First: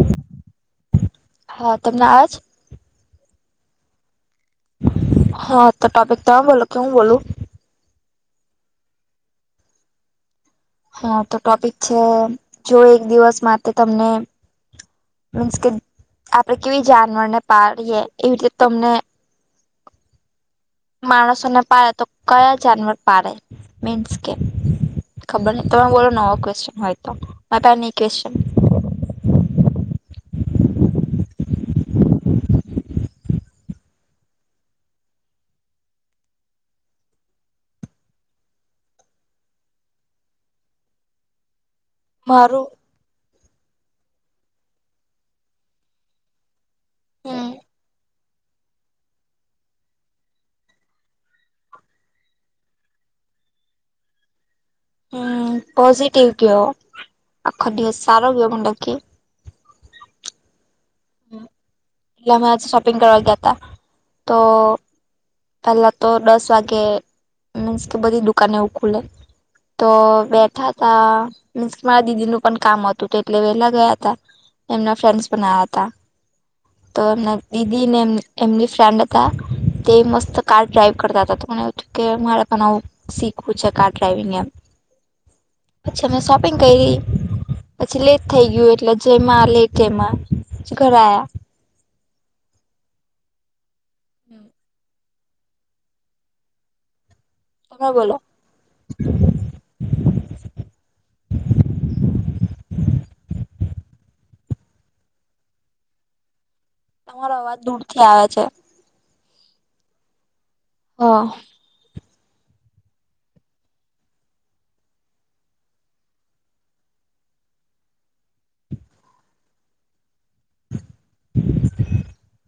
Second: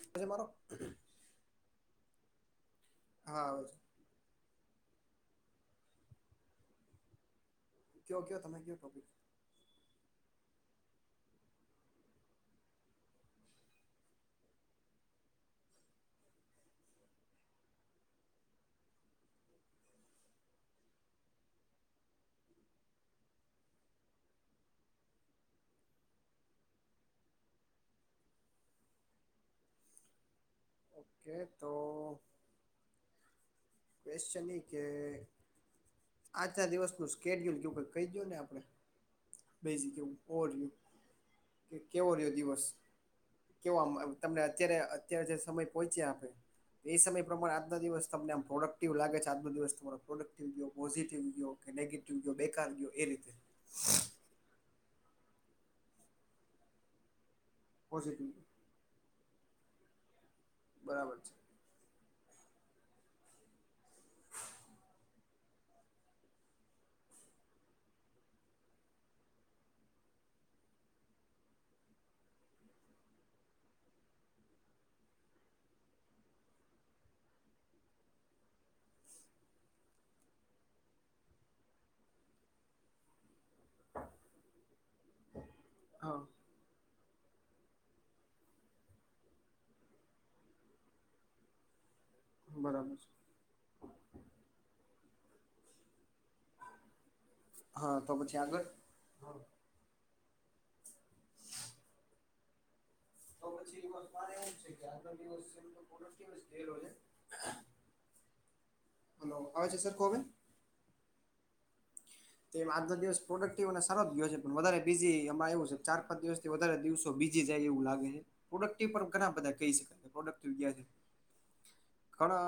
પછી મારો હા તમને આવે છે હા આવે છે. હા, તો ટોપિક તમે બોલો કે હું બોલું કયો કયો તમે કહયો ટોપિક હા તો ટોપિક છે જો એક દિવસ માટે તમને મીન્સ કે આપડે કેવી જાનવરને પાડીએ એવી રીતે તમને માણસને પાડે તો કયા જાનવર પાડે મીન્સ કે ખબર નહિ તમે બોલો નવો ક્વેશ્ચન હોય તો મા ની ક્વેશ્ચન ઓકે તો ક્વેશ્ચની કે આજના દિવસ નું સ્કેડ્યુલ કેવું કઈ કહી દયો ને આપણે [inaudible] [inaudible] રહ્યું કે કેવો રહ્યો દિવસ મારું કેવા તમને અત્યારે અત્યારે જે સમય પહોંચ્યા આપે, એ સમય હમ પ્રમાણે આજના દિવસ સપનામ પ્રોડક્ટિવ લાગે છે, આજ બધ દિવસ તમારો પ્રોડક્ટિવ ગયો, પોઝિટિવ ગયો કે નેગેટિવ ગયો બેકાર ગયો એ રીતે હમ્મ પોઝીટીવ કયો આખ દીવસ સાર પોઝિટિવ ગયો. કયો મું ડકી બરાબર છે એટલે આજ અમે શોપિંગ કરવા ગયા હતા તો પેલા તો દસ વાગે, મીન્સ કે બધી દુકા ને એવું ખુલે તો બેઠા તા મીન્સ કે મારા દીદીનું પણ કામ હતું એટલે વેલા ગયા હતા. એમના ફ્રેન્ડસ પણ આયા હતા તો એમના દીદી ને એ એમની ફ્રેન્ડ હતા તે મસ્ત તો કાર ડ્રાાઈવ કરતા હતા. તો મને એવું થું કે મારે પણ આવું શીખવું છે કાર ડ્રાાઈવિંગ એમ અચ્છા મેં હા સ શોપિંગ કરી પછી લેટ થઈ ગયું એટલે જમાં લેટ એમાં પ ઘરે આયા બરાબર છે હમ્મ તમે હા તો બોલો પછી આગળ તો પછી દિવસ મારે એવું છે કે આજનો દિવસ તો [unintelligible] થેલો છે તમારો અવાજ દૂર થી આવે છે હલો આવે છે સરકો હવે હ તેમ આજનો દિવસ પ્રોડક્ટિવ અને સારો જ ગયો છે પણ વધારે બીઝી આમાં એવું છે ચાર દિવસથી વધારે દિવસો બીજી જાય એવું લાગે છે પ્રોડક્ટીવ ઘણા બધા કહી શકાય પ્રોડક્ટ [unintelligible] ધડા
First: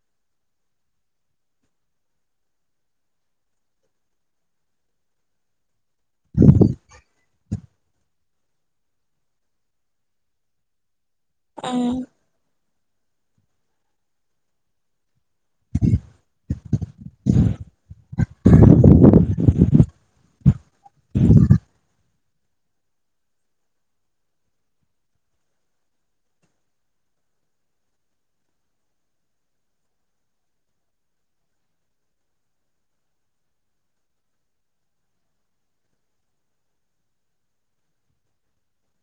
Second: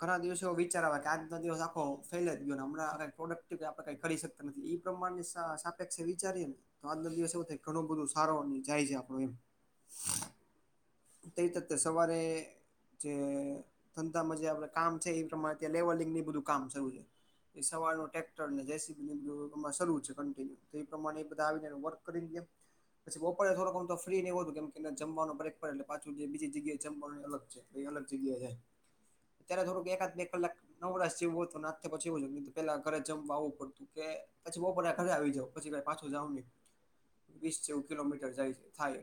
ઘણા દિવસો એવ વિચાર આવે કે આજના દિવસ આખો ફેલે જ ગયો ને હમણા આ પ્રોડક્ટીવ આપણેે કઈ ખરીદ કરી શકતા નથી એ પ્રમાણે સાપેક્ષે વિચારીએ ને તો આજનો દિવસ એવું થાય ઘણું બધું સારો જાય છે આપણું એમ તે તતે હમ સવારે જે ધંધામાં જે આપણે કામ છે એ ત્યા લેવલિંગ બધું કામ શરૂું છે સવારનો ટ્રેક ટ્રેક ને જેસીબી ને બધું અમારે ચફલું છે કૉંટીનીયુ તતો તે પ્રમાણે આવી વર્ક કરી ગ્યા પછી બપોરે થોડો ગણો તો ફ્રી ને એ હો કેમકે જમવાનું બ્રેક એટલે પાછું જે બીજી જગ્યાએ છેપ એ અલગ છે ભાઈ અલગ જગ્યા જાય ત્યારે થોડુંક એકાદ બે કલાક નવરાશ જેવું હો હતું ના પછી એવું છે તો પેલા ઘરે જમવા આવવું પડતું કે પછી બપોરે આ ઘરે આવી જાવ પછી કઈ પાછું જાવ નહી વીસ જેવું કિલોમીટર જાય થાય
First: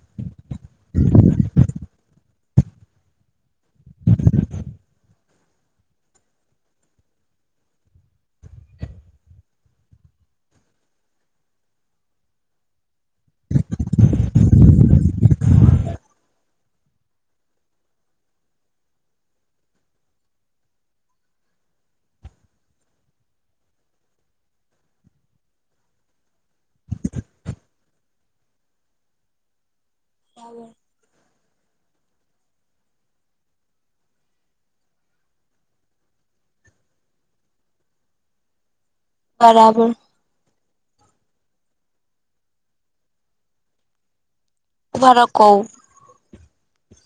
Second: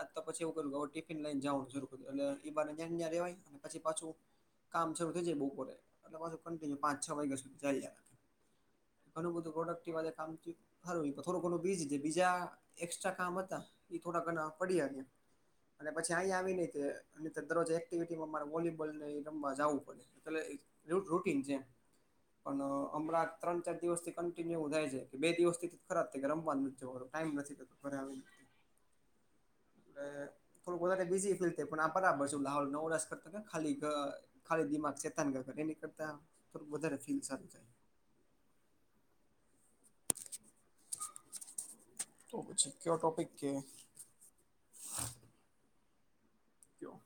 અ તો પછી એવુ ટિફિન લઈને જવાનું શરૂ કરું એટલે એં બહાને લતેન ત્યાં રહેવાય અને પછી પાછું કામ શરૂ થઇ જાય બપોરે એટલે પાછું કન્ટિન્યુ પાચ છ વાગ્યા સુધી ચાલયા કરે ઘણું બધૂ પ્રોડક્ટવાધે કામ થયું સારું થોડું ઘણું બીજ બીજા એસ્ટ્રા કામ હતા એ થોડા ઘણા પડ્યા રિયા અને પછી અહીંયા આવી નહી તે દરરોજ એક્ટિવિટી મારે વોલીબોલ રમવા જવું પડે એ રૂટીન છે પણ હમણાં ત્રણ ચાર દિવસ થી કન્ટિન્યુ થાય છે કે બે દિવસ થી ખરાબ થાય કે રમવાનું નથ જવાનુ ટાઈમ નથી થતો ઘરે આવી. એટલે થોડું વધારે બીઝી. તે પણ આ બરાબર છે હાવ નવરા રસ કરતા ખાલી ખાલી દિમાગ ચેતાન કા ઘર એની કરતા. થોડુંક વધારે ફીલ સારું થાય. બરાબર. તો પછી કયો ટોપિક કે. ઊભા રો કવ. ક્યો.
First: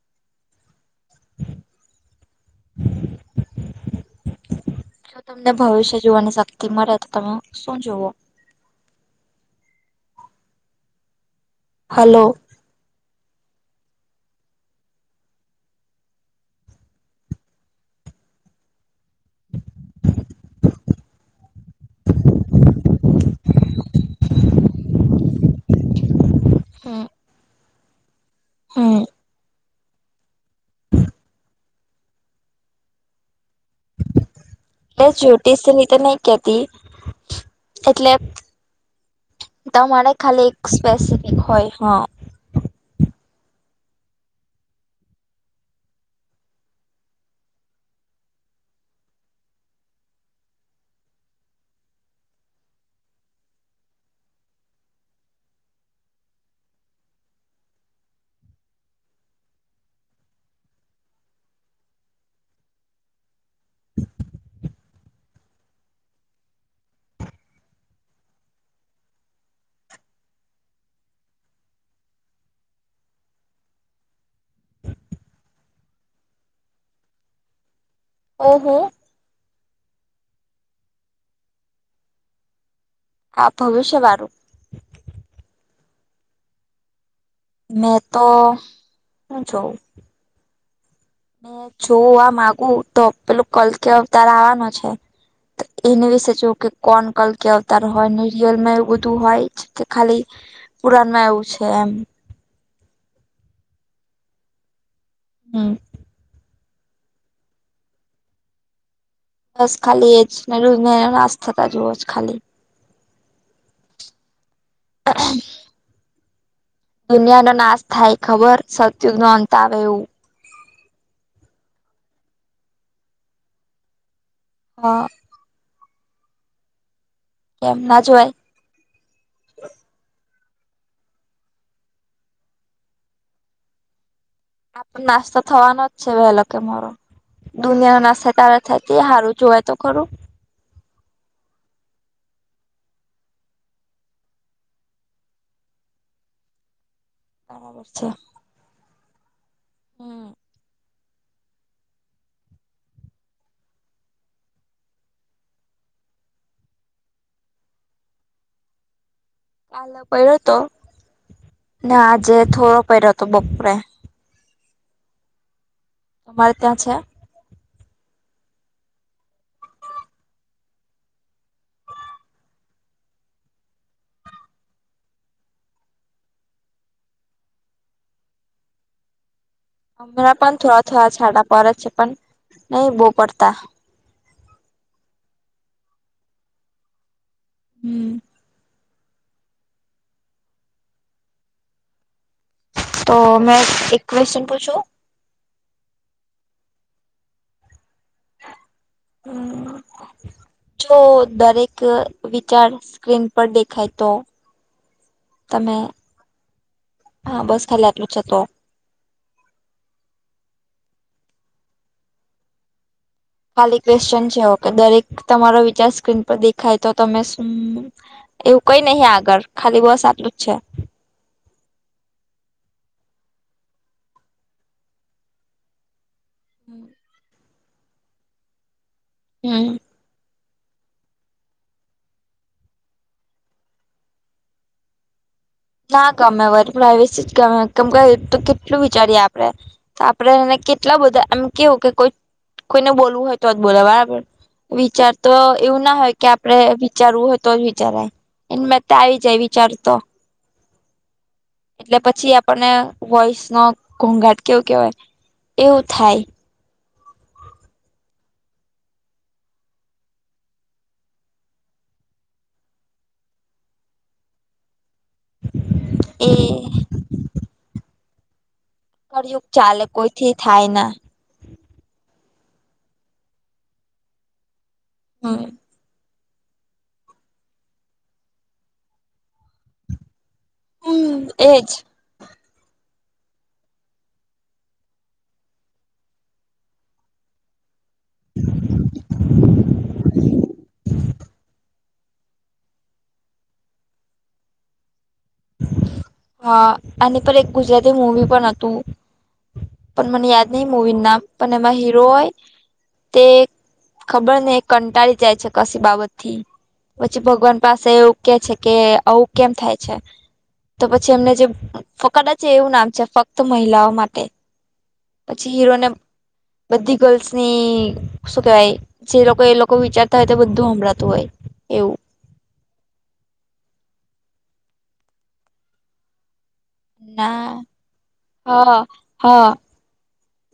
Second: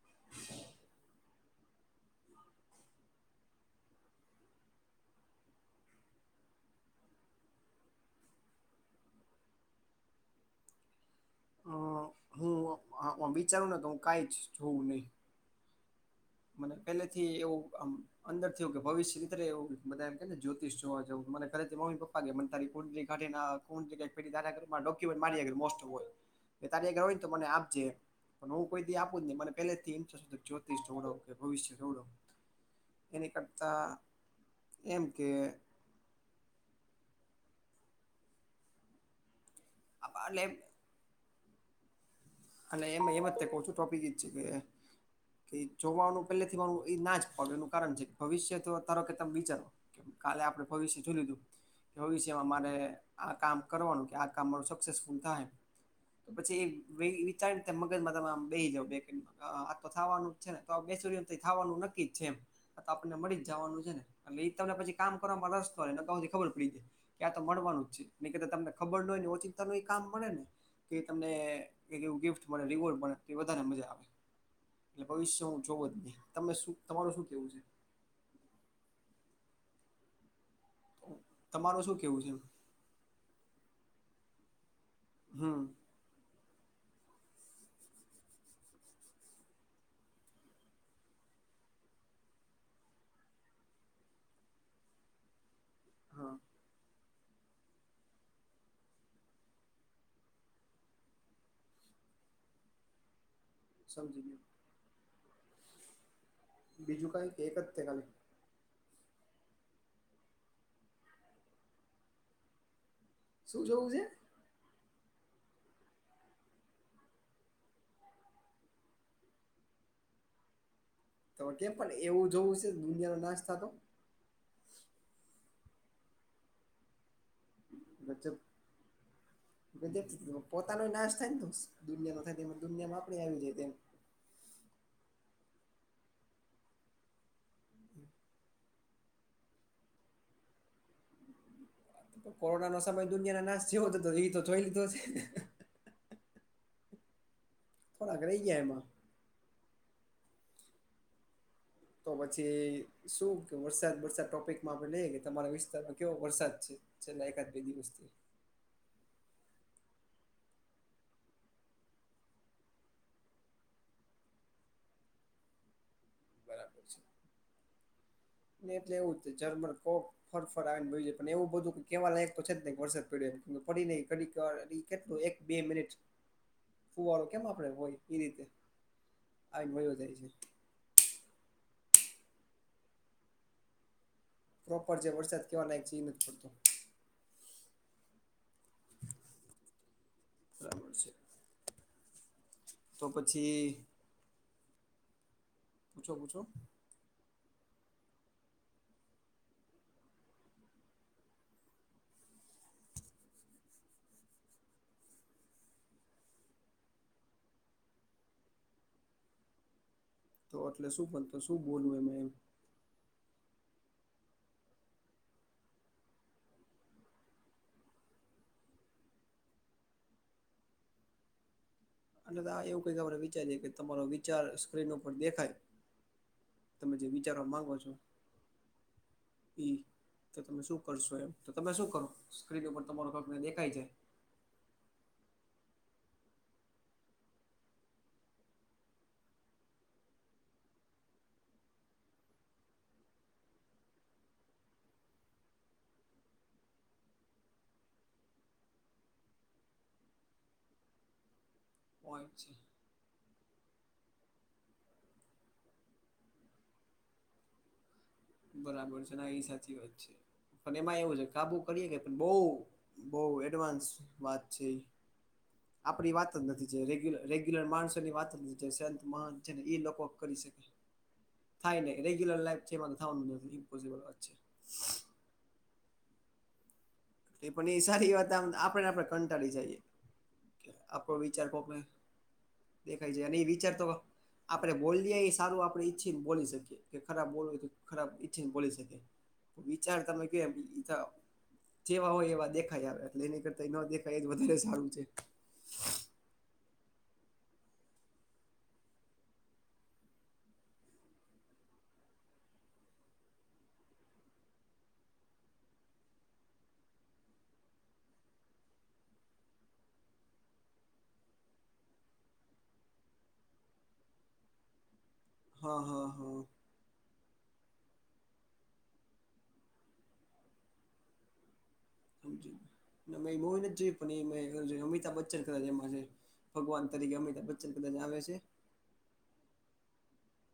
[unintelligible] જો તમને ભવિષ્ય જોવાની શક્તિ મળે તો તમે શું જોવો. હલો અ હું વિચારું ને તો હું કઈ જ જોઉ નહી. મને પેલે થી એવું આમ. અંદરથી એવું કે ભવિષ્ય રીતે એવું બધા એમ કેને જ્યોતિષ જોવા જવું મને ઘરેથી મમ્મી પપ્પા કે મને તારી કુંડલી કાઢી ને આપ. ફોન કે કંઈક પડી તારા આગળ મારા ડોક્યુમેન્ટ મારી આગળ મોસ્ટોપ હોય. તારી આગળ હમ હોય ને તો મને આપજે એમ પણ હું કોઈ દી હમ આપું જ નહી મને પહેલેથી જ ઇન્ટ્રેસ્ટ નઈ આમ જ્યોતિષ જોવડાવ. ભવિષ્ય જોવડાવું એની કરતા. એમ એ કે જ્યોતિષની તો નહી કેતી એટલે. તમારે આ એટલે ખાલી એક સ્પેસિફિક હોય હ. અને એમ એમાં જ તે કઉં છું ટોપિક ઈ જ છે કે. કે જોવાનું પહેલે થી મારું એ ના ફાવે એનું કારણ છે ભવિષ્ય તો ધારો કે તમે વિચારો. કે કાલે આપડે ભવિષ્ય જોઈ લીધું. ભવિષ્યમાં મારે આ કામ કરવાનું કે આ કામ મારું સક્સેસફુલ થાય. તો પછી એ. હવે ઈ વિચારીને તમે મગજમાં તમે આમ બેહી જાવ બે તો આ થવાનું છે ને બેસી રયો તો થવા નું નથી. નક્કી જ છે એમ. આ તો આપણને મળી જ જવાનું છે ને એટલે તમને પછી કામ કરવાવામાં રસ હોય ને અગાઉથી ખબર પડી જાય. કે આ તો મળવાનું જ છે ન કે તમને ખબર ન હોય ને ઓચિંતાનું એ કામ મળે ને કે તમને. કઈક એવું ગિફ્ટ મળે રિવોર્ડ મળે એ વધારે મજા આવે. એટલે ભવિષ્ય હું જોવ જ નહીં તમે શું તમારું શું કેવું છે. ઓહો. તમારુ શું કેવું છે એમ. હા ભવિષ્યવાળું. હમ્મ. મેં તો હું જોઉં. મે જોવું માગું તો પેલું કલ્કી અવતાર આવવાનો છે. એને વિશે હા જોવ કે. કોન કલ્કી અવતાર હોય ને રિયલ માં એવું બધું હોય કે ખાલી. પુરાણમાં એવું છે એમ. સમજી ગયો. હમ. બીજું કઈ એક જ તે ખાલી. બસ ખાલી એ જ ને યુગ ને નાશ થતા જોવો છે ખાલી. શું જોવું છે. [unintelligible] દુનિયા નો નાશ થાય ખબર સતયુગ નો અંત આવે એવું. તો કેમ પણ એવું જોવું છે દુનિયાનો નાશ થતો. હા કેમ ના જોવાય ગજબ પોતાનો એ નાશ થાય ને તો દુનિયા નો થાય દુનિયામાં આપડેય આવી જાય એમ. આપડો નાશ તો થવાનો જ છે વેલો કે મારો. દુનિયા નો નાશ અતારે થાય તે હારું જોવાય તો ખરું. કોરોના નો સમય દુનિયા નાશ જેવો જ હતો એ તો જોઈ લીધો છે. બરાબર છે [unintelligible] હમ આમાં [unintelligible] તો પછી શું કે વરસાદ વરસાદ ટોપિકમાં આપણે લઈએ કે તમારા વિસ્તારમાં કેવો વરસાદ છે? ચાલઈ એકત બે દિવસથી. કાલે પડ્યો તો ને આજે થોડો પડ્યો હતો બપોરે. તમારે ત્યાં છે? એટલે એવું ઝરમર કોક ફર ફર આવી ને ભ જાય પણ એવું બધું કેવા લાયક તો છે જ નને વરસાદ પડ્યો એમ કે પડી નહી ઘડી. કેટલું એક બે મિનિટ [inaudible] ફુંવારુ વાળો કેમ આપડે હોય એ રીતે આવીને વયો જાય છે હમણાં પણ થોડા થોડા છાડા પરત છે પણ નહી બહુ પડતા. પ્રોપર જે વરસાદ કહેવાના એક જ નથી જ પડતો. હમ્મ. બરાબર છે. તો મેં એક ક્વેશ્ચન પૂછું! પૂછો પૂછો હમ [unintelligible] જો દરેક વિચાર સ્ક્રીન પર દેખાય તો! તમે હા બસ ખાલી આટલું છે તો તો એટલે શું બનતો શું બોલવું એ મે એમ. ખાલી ક્વેશ્ચન છે ઓકે દરેક તમારો વિચાર સ્ક્રીન પર દેખાય તો તમે શું? એવું કઈ નહ આગળ ખાલી બસ આટલું જ છે. અને એવું કઈક આપડે વિચારીએ કે તમારો વિચાર સ્ક્રીન ઉપર દેખાય તમે જે વિચારવા માંગો છો હમ ઈ તો તમે શું કરશો એમ તો તમે શું કરો સ્ક્રીનેર તમારો પગને દેખાય જાય. ના ગમે વ પ્રઇવેસી જ ગમે કેમ ક તો કેટલું વિચારીએ આપડે. તો આપડે એને કેટલા બધા એમ કેવું કે કોઈ કોઈને બોલવું હોય તો જ બોલે બરાબર. વિચાર તો એવું ના હોય કે આપડણે વિચારવું હોય તો જ વિચારાય. એને બ આવી જાય વિચારતો એટલે હોય પછી છે આપણને વોઇસ નો ઘોંઘાટ કેવું કેવાય એવું થાય. બરાબર છે ના એ સાચી વાત છે. પણ એમાં એવું છે કાબુ કરીએે કે પણ બહ બહ એડવાન્સ વાત છે એ. આપણી એ વાત જ નથી રેગ્યુલર માણસોની વાત જ નથી. મહ કળયુગ છેને એ ચાલે લોકો કોઈથી કરી શકે. થાય ના થાય નહી રેગ્યુલર લાઈફ છે એમાં થવાનું નથી ઇમ્પોસિબલ વાત છે. હા. એ પણ એ સારી વાત આપણેેને આપડણે કંટાળી જઈએ. કે આપડો હમ વિચાર એજ કોકને દેખાય જાય ન વિચાર તો આપણે બોલીએ એ સારું આપડણે ઈચ્છી ને બોલી શકીએ કે ખરાબ બોલવય ખરાબ ઈચ્છીને બોલી શકે વિચાર તમે કે જેવા હોય એવા દેખાય આવે એટલે એની કરતા ન દેખાય એ જ વધારે સારું છે‌. હા આની પર એક ગુજરાતી મુવી પણ હતું. પણ મને યાદ નહીં મુવીન નામ પણ એમાં હીરો હોય તે ખબર નય કંટાળી જાય છે કશી બાબતથી પછી ભગવાન પાસે એવું કે છે કે આવું કેમ થાય છે? તો પછી એમને જે કડાચ છે એવું નામ છે ફક્ત મહિલાઓ માટે. પછી હા હીરોને હા હા બધી ગર્લ્સની શું કેહેવાય? જે લોકો એ લોકો વિચારતા હોય તો બધું હંભળાતું હોય એવું. હા જોયું મેં મુવી નથ જોયું પણ એ મે હીરો જોયો અમિતાભ બચ્ચન કદાચ એમાં છે. ભગવાન તરીકે એવું અમિતાભ ના બચ્ચન પેલા જ આવે છે. હા હા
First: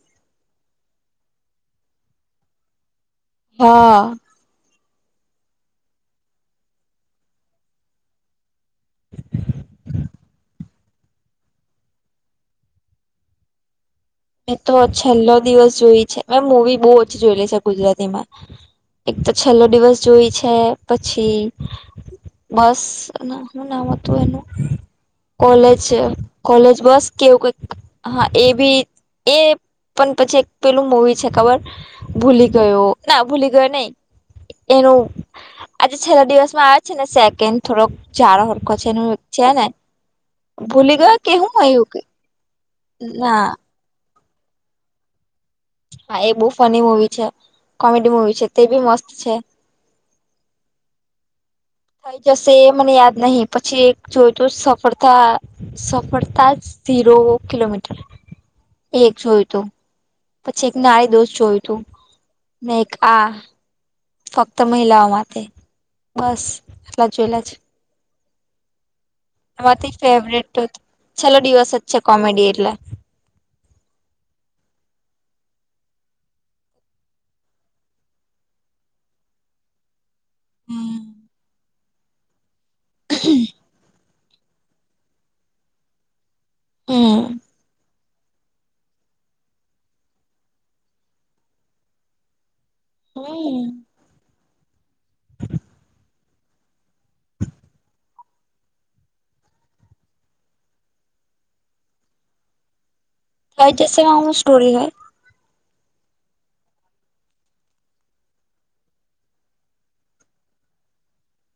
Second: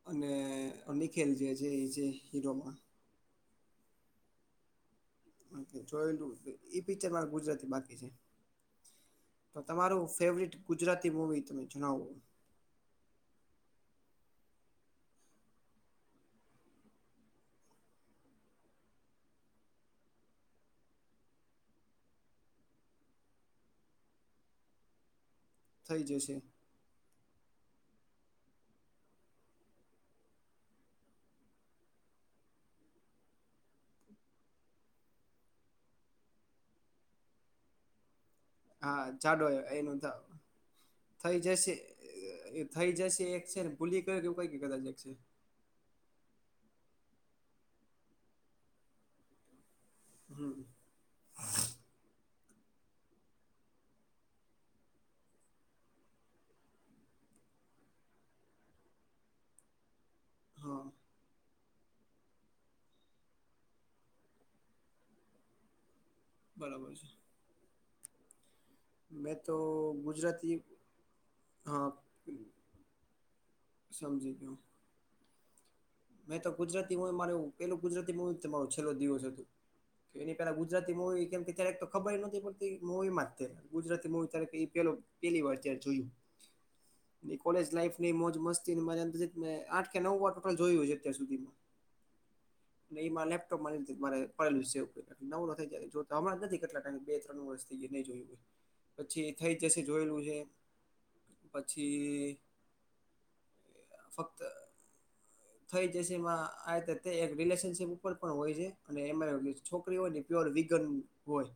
અને [unintelligible] એ જે છે એ જે હીરોમાં હા જોયલું [unintelligible] એ પિક્ચર મારા ગુજરાતી બાકી છે તો તમારું ફેવરિટ ગુજરાતી મૂવી તમે જણાવો? મે તો છેલ્લો દિવસ જોઈ છે મેં મૂવી બો ઓછી જોઈલી છે ગુજરાતીમાં એક તો છેલ્લો દિવસ જોઈ છે પછી બસ ના સુ નામ હતું એનું કોલેજ થઈ જશે કોલેજ બસ કેવુ કંઈ હા એ ભી એ પણ પછી એક પેલું મુવી છે ખબર ભૂલી ગયો ના ભૂલી ગયો નઈ એનું આજે છેલ્લા દિવસમાં આવે છેને સેકન્ડ થોડોક ઝારો હા ઝાડો એનું થ ભૂલી ગયો કે થઈ હું જશે એવું કે અઅએ થઈ જશે ના એક છે ને ભૂલી ગયો એ કંઈ કદાચ એક છે હા એ બહુ ફની મુવી છે કોમેડી મુવી છે તે બી મસ્ત છે હમ્મ થઈ જશે એ મને યાદ નહી પછી એક જોયતું સફળતા સફળતા જ ઝીરો કિલોમીટર ઈ એક જોયતુ. પછી એક હા નાડી દોશ જોયુંતું ને‌ એક આ ફક્ત મહિલાઓ માટે બસ આટલા જોયેલા છે. મેં તો એમાંથી ફેવરેટ ગુજરાતી તો એ છેલ્લો દિવસ જ હા છે કોમેડી એટલે સમજી ગ્યો. મેં તો ગુજરાતી મારે પેલું ગુજરાતી મુવી તો મારૂ છેલ્લો દિવસ હતુ. એની પેલા ગુજરાતી હમ મુવી કેમ કે ત્યારેક તો ખબરેય નોતી પડતી મુવીમા તી ગુજરાતી મુવી ત એ પ પેલીવાર ત્યારે જોયું હમ ને કોલેજ લાઈફ મોજ મસ્તીમા મને એમ છેકે આઠ કે નવ વાર કૂલ જોયું હશે અત્યાર સુધીમાં ને ઇમા હમ લેપટોપમા જોયુ મારે પડેલું સે નવરો થાય ક્યારેક જોતો હમણાં નથી કેટલા ટાઇમથી બે ત્રણ વર્ષ થઈ નહી જોયું હોય પછી થઈ જશે જોયેલું હે પછી થ‌ઇ જશેમા હુ ફક્ત સ્ટોરી હે થઈ જશે એમાં આ તે એક રિલેશનશીપ ઉપર પણ હોય છે અને એમાં છોકરી હોય ને પ્યોર વિગન હોય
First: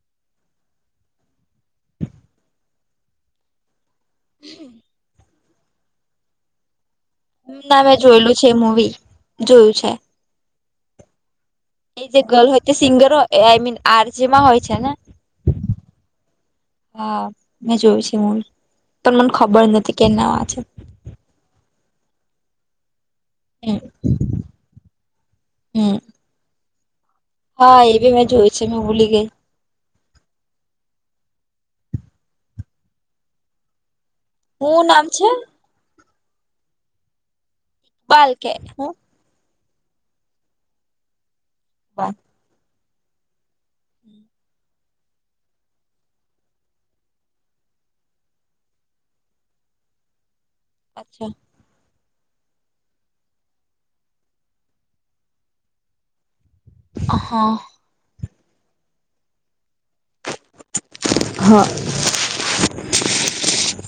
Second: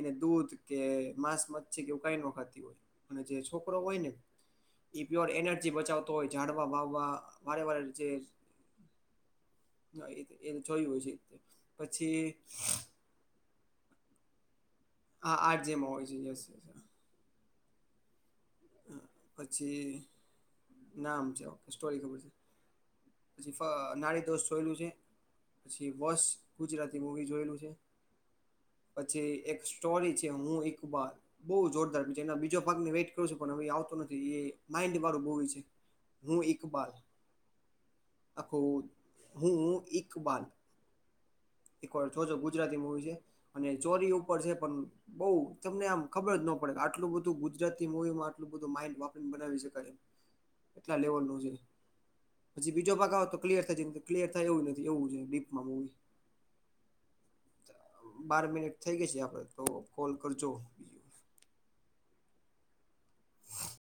એને દૂધ કે માંસ મચ્છી કે એવું કાંઈ ન ખાતી હોય અને જે છોકરો હોયને ઈ પ્યોર એનર્જી બચાવતો હોય ઝાડવા વાવવા વારે ના વારે મેં જે જોયેલું છે મુવી જોયું છે. હા, એ એ જોયું હશે એ જે ગર્લ હોય તે સિંગર હોય આઈ મીન આર જે માં હોય છે ને હા આર જે માં હોય છે યસ યસ હા મેં જોયું છે એ મુવી પણ મને ખબર નથી કે પછી નામ આ છે નામ છે ઓકે સ્ટોરી ખબર છે પછી હમ નાડી દોષ જોયેલું છે પછી હમ વશ ગુજરાતી મુવી જોયેલું છે હા એ બી મેં જોયું છે મેં ભૂલી ગઈ પછી એક શ [unintelligible] છે હું એકબાલ બઉ જોરદાર! બીજું એના બીજો ભાગને વેઇટ કરું છું પણ હવે આવતો નથી એ હું માઈન્ડ નામ વાળું મૂવી છે હું એક બાલ બાલ કે આખું હું હું એક બાલ એક વાર બાલ જોજો ગુજરાતી મુવી છે, અને ચોરી ઉપર છે, પણ બઉ તમને આમ ખબર જ ન પડે આટલું બધું ગુજરાતી મુૂવી માં આટલું બધું માઇન્ડપંગ બનાવી શકાય એ કેટલા લેવલ અચ્છા નું છે પછી બીજો ભાગ આવે તો કલિયર થાય જેમ કે ક્લિયર થાય એવું નથી એવું છે, ડીપમાં મુવી અહ બાર મિનિટ થઈ ગઈ છે, આપડે તો કોલ કરજો બીજો હ. [inaudible]